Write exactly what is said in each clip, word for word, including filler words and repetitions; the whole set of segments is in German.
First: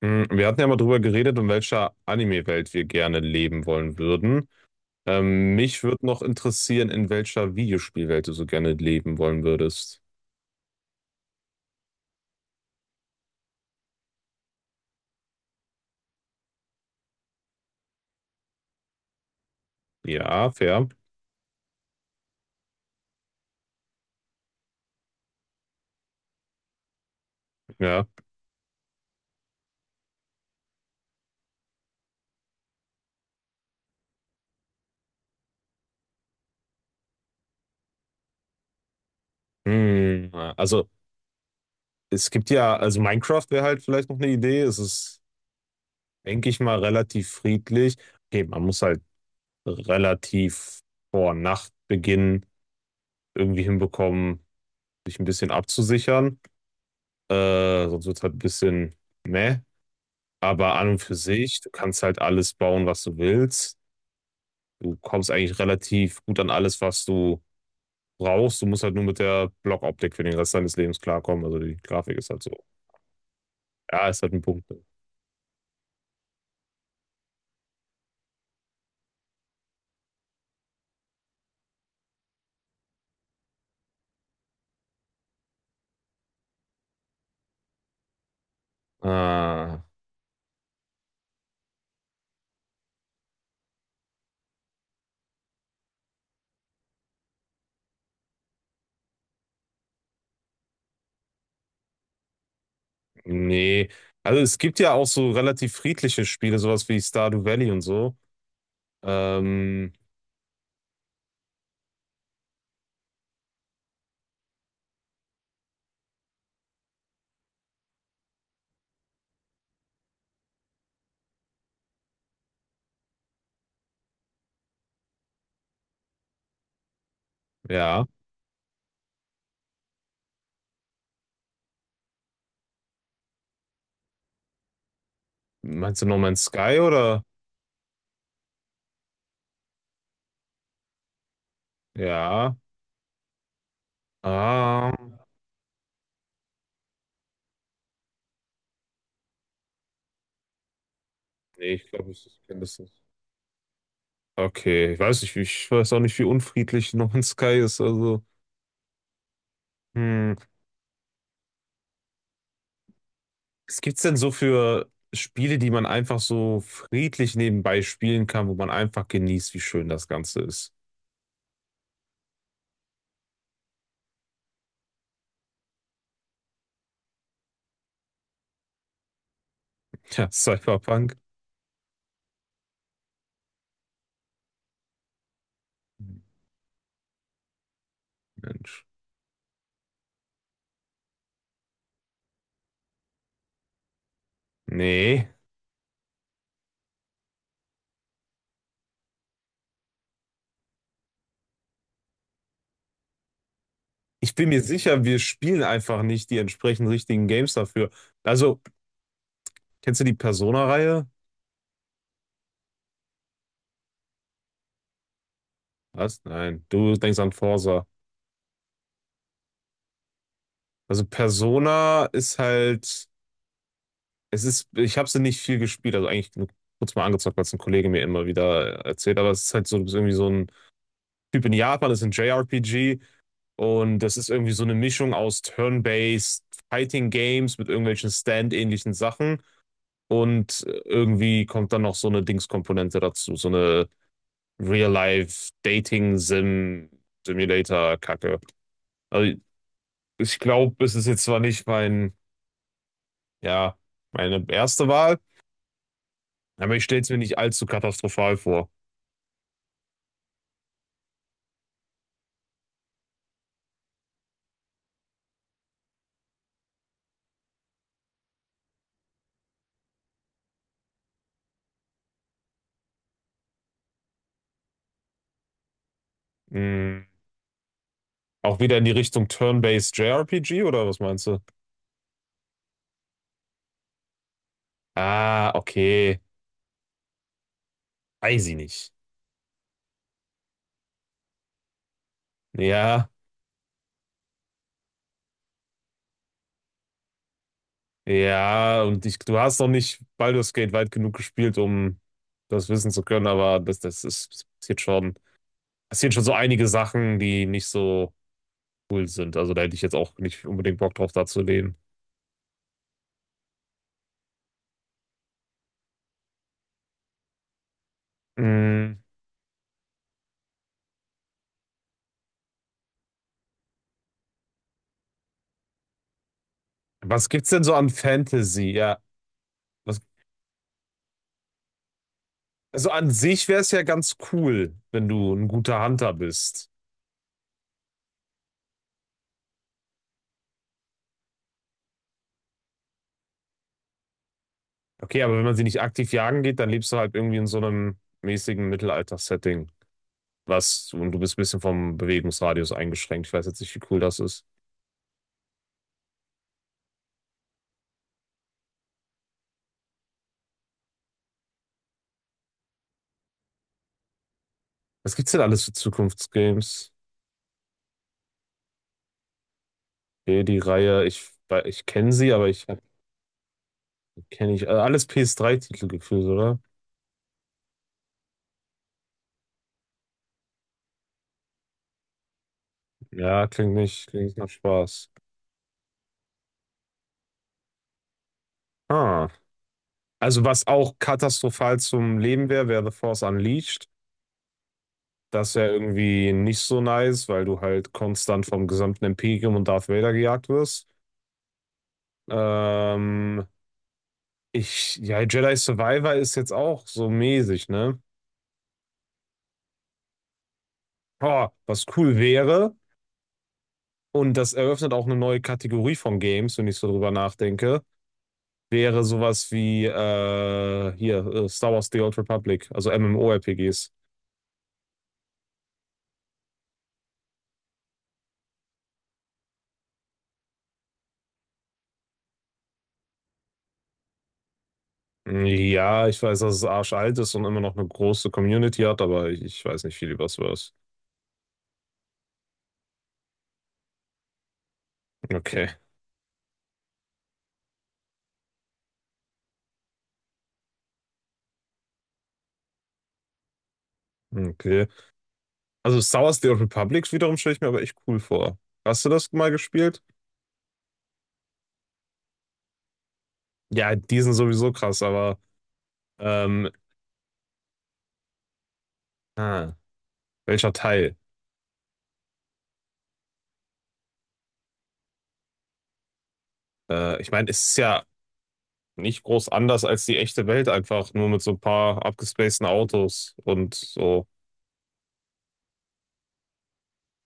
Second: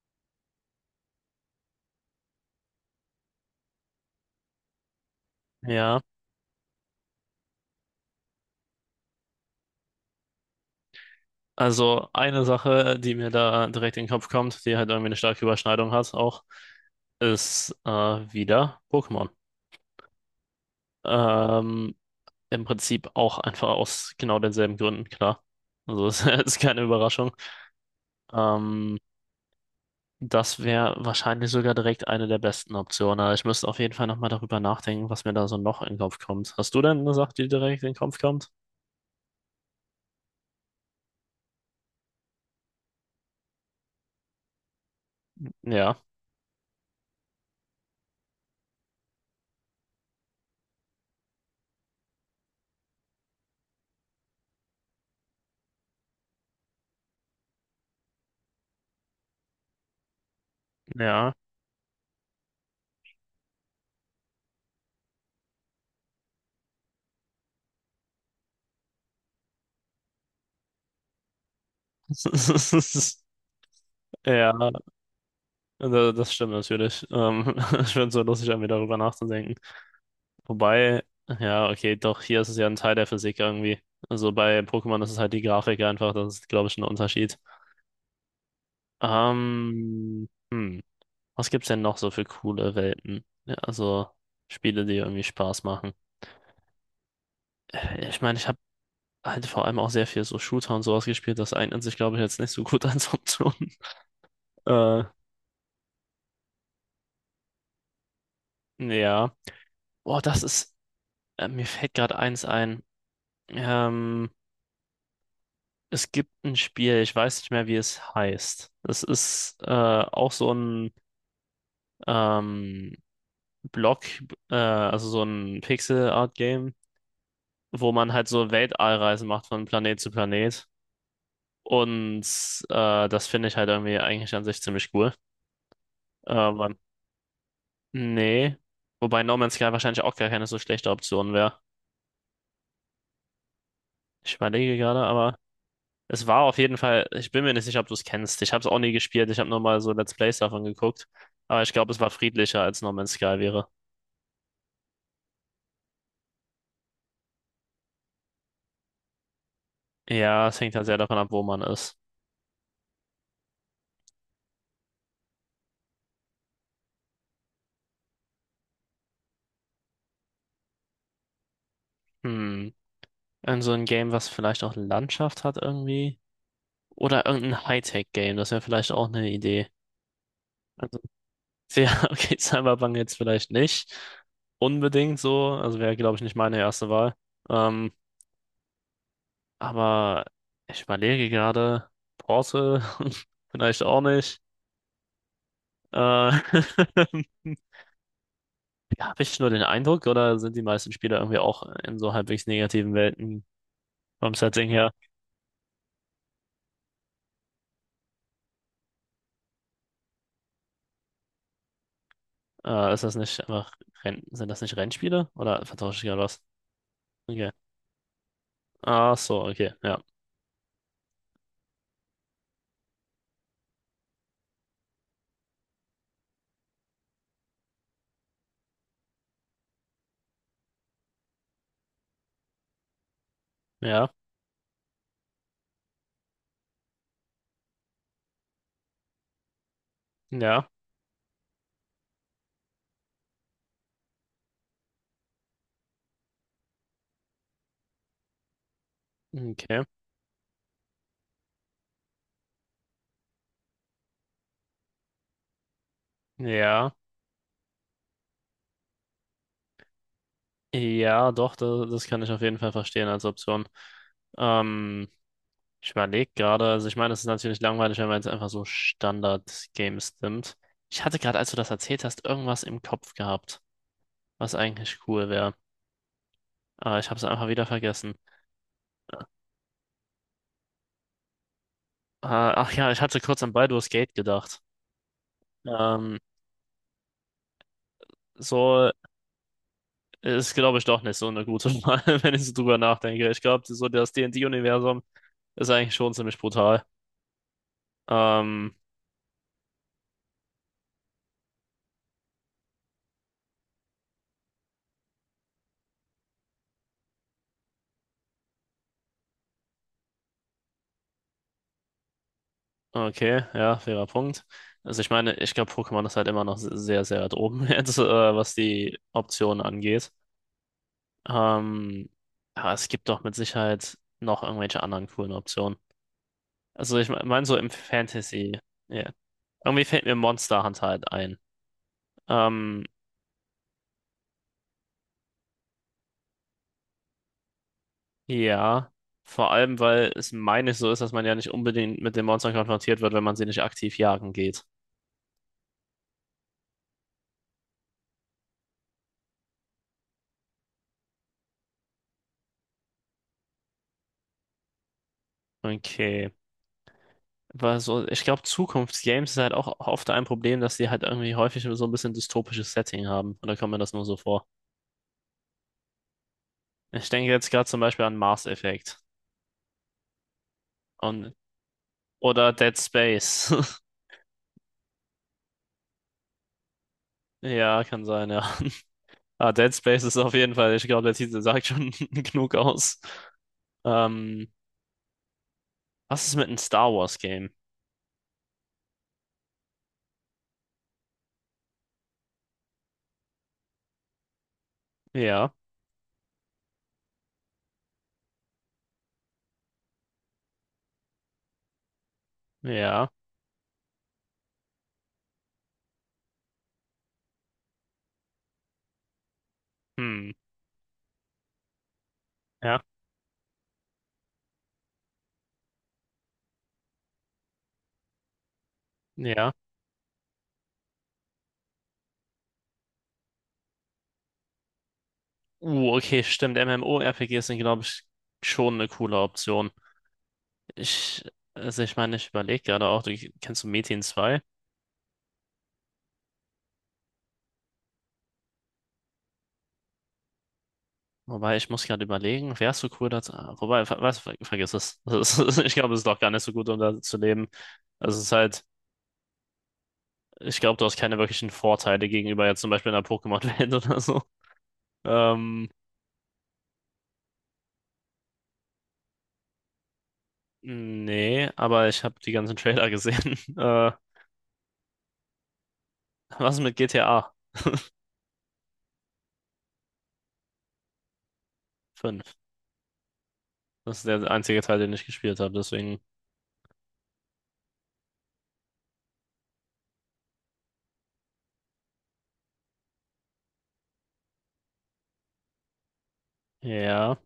Mm, Wir hatten ja mal drüber geredet, in welcher Anime-Welt wir gerne leben wollen würden. Ähm, mich Ja, würde noch interessieren, in welcher Videospielwelt du so gerne leben wollen würdest. also eine Sache, die mir da direkt in den Kopf kommt, die halt irgendwie eine starke Überschneidung hat auch, ist äh, wieder Pokémon. Ja, fair. Ähm, Im Prinzip auch einfach aus genau denselben Gründen, klar. Also es ist keine Überraschung. Ja. Ähm, Das wäre wahrscheinlich sogar direkt eine der besten Optionen. Aber ich müsste auf jeden Fall nochmal darüber nachdenken, was mir da so noch in den Kopf kommt. Hast du denn eine Sache, die direkt in den Kopf kommt? Hm, also, es gibt ja, also Minecraft wäre halt vielleicht noch eine Idee. Es ist, Ja, denke ich mal, relativ friedlich. Okay, man muss halt relativ vor Nachtbeginn irgendwie hinbekommen, sich ein bisschen abzusichern. Äh, sonst wird es halt ein bisschen meh. Aber an und für ja. sich, du kannst halt alles bauen, was du willst. Du kommst eigentlich relativ gut an alles, was du brauchst. Du musst halt nur mit der Blockoptik für den Rest deines Lebens klarkommen. Also die Grafik ist halt so. Ja, ist halt ein Ja. Punkt. Da- Das stimmt natürlich. Ähm, ich finde es so lustig, irgendwie darüber nachzudenken. Wobei, ja, okay, doch, hier ist es ja ein Teil der Physik irgendwie. Also bei Pokémon ist es halt die Grafik einfach, das ist, glaube ich, ein Unterschied. Ah, Ähm, hm, was gibt's denn noch so für coole Welten? Ja, also Spiele, die irgendwie Spaß machen. Äh, Ich meine, ich habe halt vor allem auch sehr viel so Shooter und sowas gespielt, das eignet sich, glaube ich, jetzt nicht so gut als Option. nee. Also es gibt ja Äh, auch so relativ friedliche Spiele, sowas wie Stardew Valley und so. ja. Ähm, Boah, das ist, äh, mir fällt gerade eins ein. Ähm, Es gibt ein Spiel, ich weiß nicht mehr, wie es heißt. Das ist äh, auch so ein ähm, Block, äh, also so ein Pixel-Art-Game, wo ja. man halt so Weltallreisen macht von Planet zu Planet. Und äh, das finde ich halt irgendwie eigentlich an sich ziemlich cool. Meinst du No Man's Aber Sky oder? nee. Wobei No Man's Sky wahrscheinlich auch gar keine so schlechte Option wäre. Ja. Ich überlege Ah, gerade, aber. Es war auf jeden Fall, ich bin mir nicht sicher, ob du es kennst. Ich habe es auch nie gespielt, ich habe nur mal so Let's Plays davon geguckt. Aber ich nee, ich glaube, es glaube, war ich kenne friedlicher das als No nicht. Man's Sky wäre. Okay, ich weiß nicht, wie- ich weiß auch nicht, wie unfriedlich No Man's Sky ist. Also. Hm, Ja, es hängt halt sehr davon ab, wo man ist. was gibt's denn so für Spiele, die man einfach so friedlich nebenbei spielen kann, wo man einfach genießt, wie schön das Ganze ist? Hm. Irgend so ein Game, was vielleicht auch Landschaft hat irgendwie. Oder irgendein Hightech-Game, das wäre vielleicht auch eine Idee. Tja, Also, Cyberpunk? ja, okay, Cyberpunk jetzt vielleicht nicht unbedingt so. Also wäre, glaube ich, nicht meine erste Wahl. Ähm, Mensch. aber ich überlege gerade, Portal vielleicht auch nicht. Nee. Äh, Habe ich nur den Eindruck, oder sind die meisten Spieler irgendwie auch in so halbwegs negativen Welten Ich vom bin mir Setting her? sicher, wir spielen einfach nicht die entsprechend richtigen Games dafür. Also, kennst du die Persona-Reihe? Äh, ist das nicht einfach Renn sind das nicht Rennspiele? Oder vertausche ich Was? gerade was? Nein, du denkst an Okay. Forsa. Ach so, okay. Ja. Also Persona ist halt, es ist, ich habe sie nicht viel gespielt, also eigentlich nur kurz mal angezockt, weil es ein Kollege mir immer wieder erzählt, aber es ist halt so du bist irgendwie so ein Typ in Japan, das ist ein J R P G und Ja. das ist irgendwie so eine Mischung aus Turn-Based Fighting Games mit irgendwelchen Stand-ähnlichen Sachen und Ja. irgendwie kommt dann noch so eine Dings-Komponente dazu, so eine Real-Life Dating Sim Simulator Kacke. Also Okay. ich glaube, es ist jetzt zwar nicht mein, ja, meine erste Wahl, aber ich Ja. stelle es mir nicht allzu katastrophal vor. Ja, doch, das, das kann ich auf jeden Fall verstehen als Option. Ähm, Ich überlege gerade, also ich meine, es ist natürlich langweilig, wenn man jetzt einfach so Standard-Games nimmt. Ich hatte gerade, als du das erzählt hast, irgendwas im Kopf gehabt, was eigentlich cool wäre. Ah, Hm, ich habe es einfach wieder vergessen. auch wieder in die Richtung Turn-Based J R P G oder was meinst du? Ah, ach ja, ich hatte kurz an Baldur's Gate gedacht. Ah, Ähm, okay. Weiß ich so nicht. ist, glaube ich, doch nicht so eine gute Wahl, wenn ich so drüber Ja, nachdenke. Ich glaube, so das D and D-Universum ist eigentlich schon ziemlich brutal. Ähm, ja, und ich, du hast noch nicht Baldur's Gate weit genug gespielt, um das wissen zu können, aber das, das ist, es passiert schon, passiert schon so einige Sachen, die nicht so cool sind. Also da hätte ich jetzt auch nicht unbedingt Bock drauf, da zu leben. okay, ja, fairer Punkt. Also ich meine, ich glaube, Pokémon ist halt immer noch sehr, sehr weit oben jetzt, äh, was Mm, die Optionen angeht. Ähm, aber es gibt doch mit Sicherheit noch irgendwelche anderen coolen Optionen. Also ich Was meine gibt's so denn im so an Fantasy. Fantasy? Ja, Ja. Irgendwie was, fällt mir Monster Hunter halt ein. Ähm, also an sich wäre es ja ganz cool, wenn du ein guter Hunter bist. ja, vor allem, weil es meine ich so ist, dass man ja nicht unbedingt mit den Monstern konfrontiert wird, wenn man sie nicht aktiv jagen geht. Okay, aber wenn man sie nicht aktiv jagen geht, dann lebst du halt irgendwie in so einem mäßigen Mittelalter-Setting. Was, und du bist ein bisschen vom Bewegungsradius eingeschränkt. Ich weiß jetzt nicht, wie cool das ist. Okay. Weil so, ich glaube, Zukunftsgames ist halt auch oft ein Problem, dass die halt irgendwie häufig so ein bisschen dystopisches Setting haben. Oder kommt mir das nur so vor? Was gibt's denn alles für Zukunftsgames? Ich denke jetzt gerade zum Beispiel an Mass Effect. Hier die Reihe, ich, Und, wei- ich kenne sie, aber oder ich Dead Space. kenne ich. Äh, Alles P S drei-Titel gefühlt, oder? Ja, kann sein, ja. Ah, Dead Space ist auf jeden Fall, ich glaube, der Titel sagt schon genug aus. Ja, klingt nicht, klingt nicht nach Ähm. Spaß. Was ist mit einem Star Wars Game? Ah. Also was auch katastrophal zum Leben wäre, wäre The Force Unleashed. Das Ja, wäre irgendwie nicht so nice, weil du halt konstant vom gesamten Imperium und Darth Vader gejagt wirst. ja, Ähm, ich, ja, Jedi Survivor ist jetzt auch so mäßig, ne? hm, Boah, was cool wäre, ja, und das eröffnet auch eine neue Kategorie von Games, wenn ich so drüber nachdenke, wäre sowas ja. wie äh, hier äh, Star Wars The Old Republic, also MMORPGs. Uh, okay, stimmt. MMORPGs sind, glaube ich, schon eine coole Option. Ich, also ich meine, ich überlege gerade auch, du kennst du Metin zwei? Ja, ich weiß, dass es arschalt ist und immer noch eine große Community hat, aber ich, ich weiß nicht viel über Star Wars. Wobei, ich muss gerade überlegen, wärst du cool dazu? ah, Wobei, ver was, ver vergiss es. Das ist, Okay, ich glaube, es ist doch gar nicht so gut, um da zu leben. Also es ist halt, ich glaube, du hast keine wirklichen Vorteile gegenüber jetzt zum Beispiel einer Pokémon-Welt oder so. okay. Ähm, Also Star Wars The Old Republic wiederum stelle ich mir aber echt cool vor. Hast du das mal gespielt? Nee, aber ich habe die ganzen Trailer gesehen. Äh, Ja, die sind sowieso krass, aber Was ähm, mit G T A ah, welcher Teil? fünf? Das ist der einzige Teil, den ich gespielt habe, deswegen. Äh, ich meine, es ist ja nicht groß anders als die echte Welt, einfach nur mit so ein paar abgespaceden Autos und so. Ja.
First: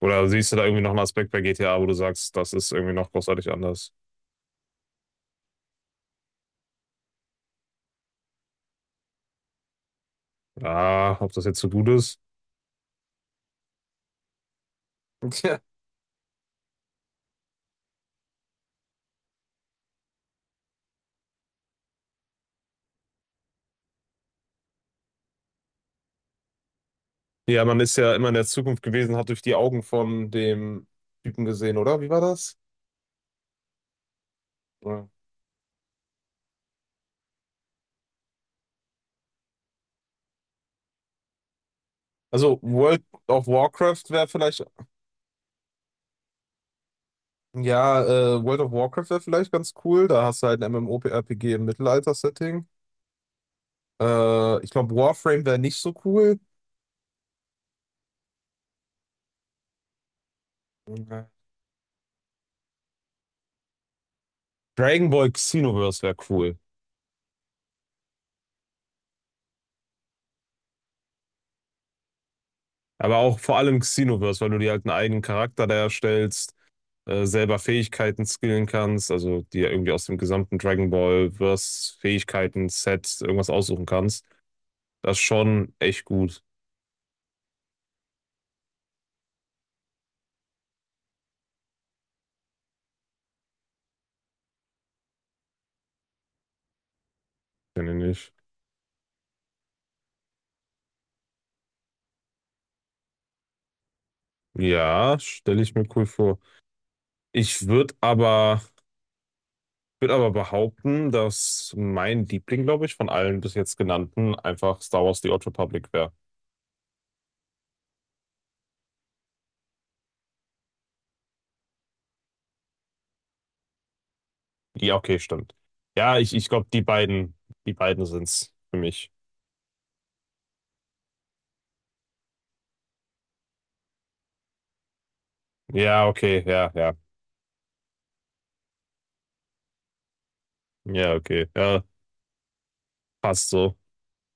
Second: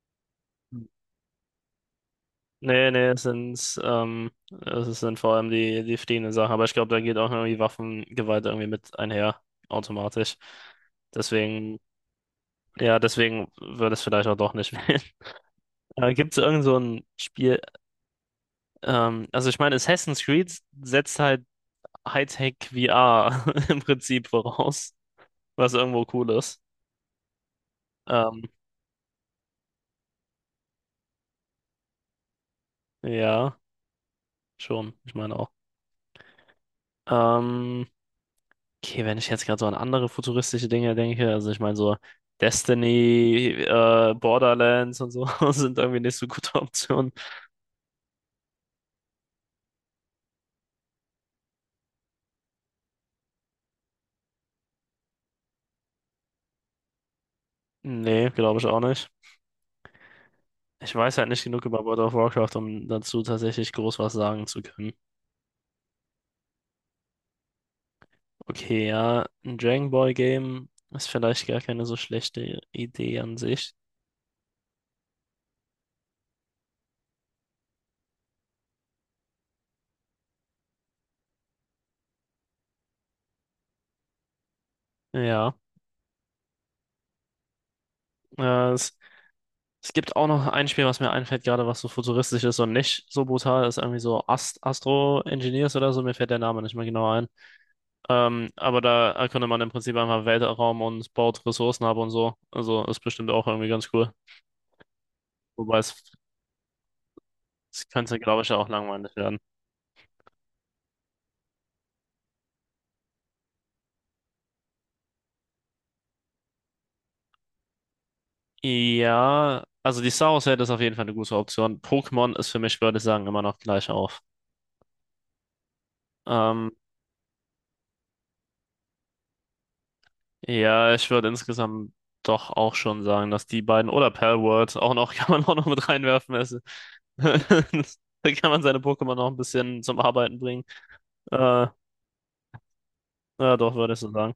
Oder siehst du da irgendwie noch einen Aspekt bei G T A, wo du sagst, das ist irgendwie Nee, nee, noch es großartig sind, anders? ähm, es sind vor allem die, die fliehenden Sachen, aber ich glaube, da geht auch irgendwie Waffengewalt irgendwie mit einher, automatisch. Ja, ob das jetzt so Deswegen, gut ist? ja, deswegen würde es vielleicht auch doch nicht wählen. Ja. Äh, gibt es irgend so ein Spiel, ähm, also ich meine, Assassin's Creed setzt halt Hightech V R im Prinzip voraus, was irgendwo cool ist. Ja, man ist ja immer in Ähm, der Zukunft gewesen, hat durch die Augen von dem Typen gesehen, oder? Wie war das? ja, schon, Ja. ich meine. Ähm, okay, wenn ich jetzt gerade so an andere futuristische Dinge denke, also ich meine so Also World of Destiny, Warcraft äh, wäre vielleicht, Borderlands und so sind irgendwie nicht so gute Optionen. ja, äh, World of Warcraft wäre vielleicht ganz cool. Da hast du halt ein MMORPG im Mittelalter-Setting. Äh, ich glaube, Warframe wäre nicht so cool. Nee, glaube ich auch nicht. Ich weiß halt nicht genug über World of Warcraft, um dazu tatsächlich groß was sagen zu können. Dragon Ball Xenoverse wäre cool. Okay, ja, ein Dragon Ball Game ist vielleicht gar keine so schlechte Aber Idee an auch vor sich. allem Xenoverse, weil du dir halt einen eigenen Charakter da erstellst, äh, selber Fähigkeiten skillen kannst, also dir irgendwie aus dem gesamten Dragon Ball Verse Fähigkeiten Set irgendwas aussuchen kannst. Das ist Ja, schon echt gut, äh, es Es gibt auch noch ein Spiel, was mir einfällt, gerade was so futuristisch ist und nicht so brutal ist, irgendwie so Ast Astro Engineers oder so, mir fällt der Name nicht mehr genau ein. finde ich. Ähm, aber da erkundet man im Prinzip einfach Weltraum und baut Ressourcen ab und so. Also ist bestimmt auch irgendwie ganz cool. Ja, stelle ich Wobei mir es, cool vor. Ich es würde könnte, glaube ich, ja aber, auch langweilig werden. würd aber behaupten, dass mein Liebling, glaube ich, von allen bis jetzt genannten einfach Star Wars The Old Republic wäre. Ja, also die Star Wars-Welt ist auf jeden Fall eine gute Option. Pokémon ist für mich, würde ich sagen, immer noch gleich auf. Ja, okay, stimmt. Ja, ich, ich glaube, Ähm, die beiden, die beiden sind's für mich. Ja, ich würde insgesamt doch auch schon sagen, dass die beiden oder Palworld auch noch, kann man auch noch mit Ja, reinwerfen. okay, Also, ja, ja. da kann man seine Pokémon noch ein bisschen zum Arbeiten bringen. Ja, okay. Äh, Ja, passt ja, doch, so. würde ich so sagen.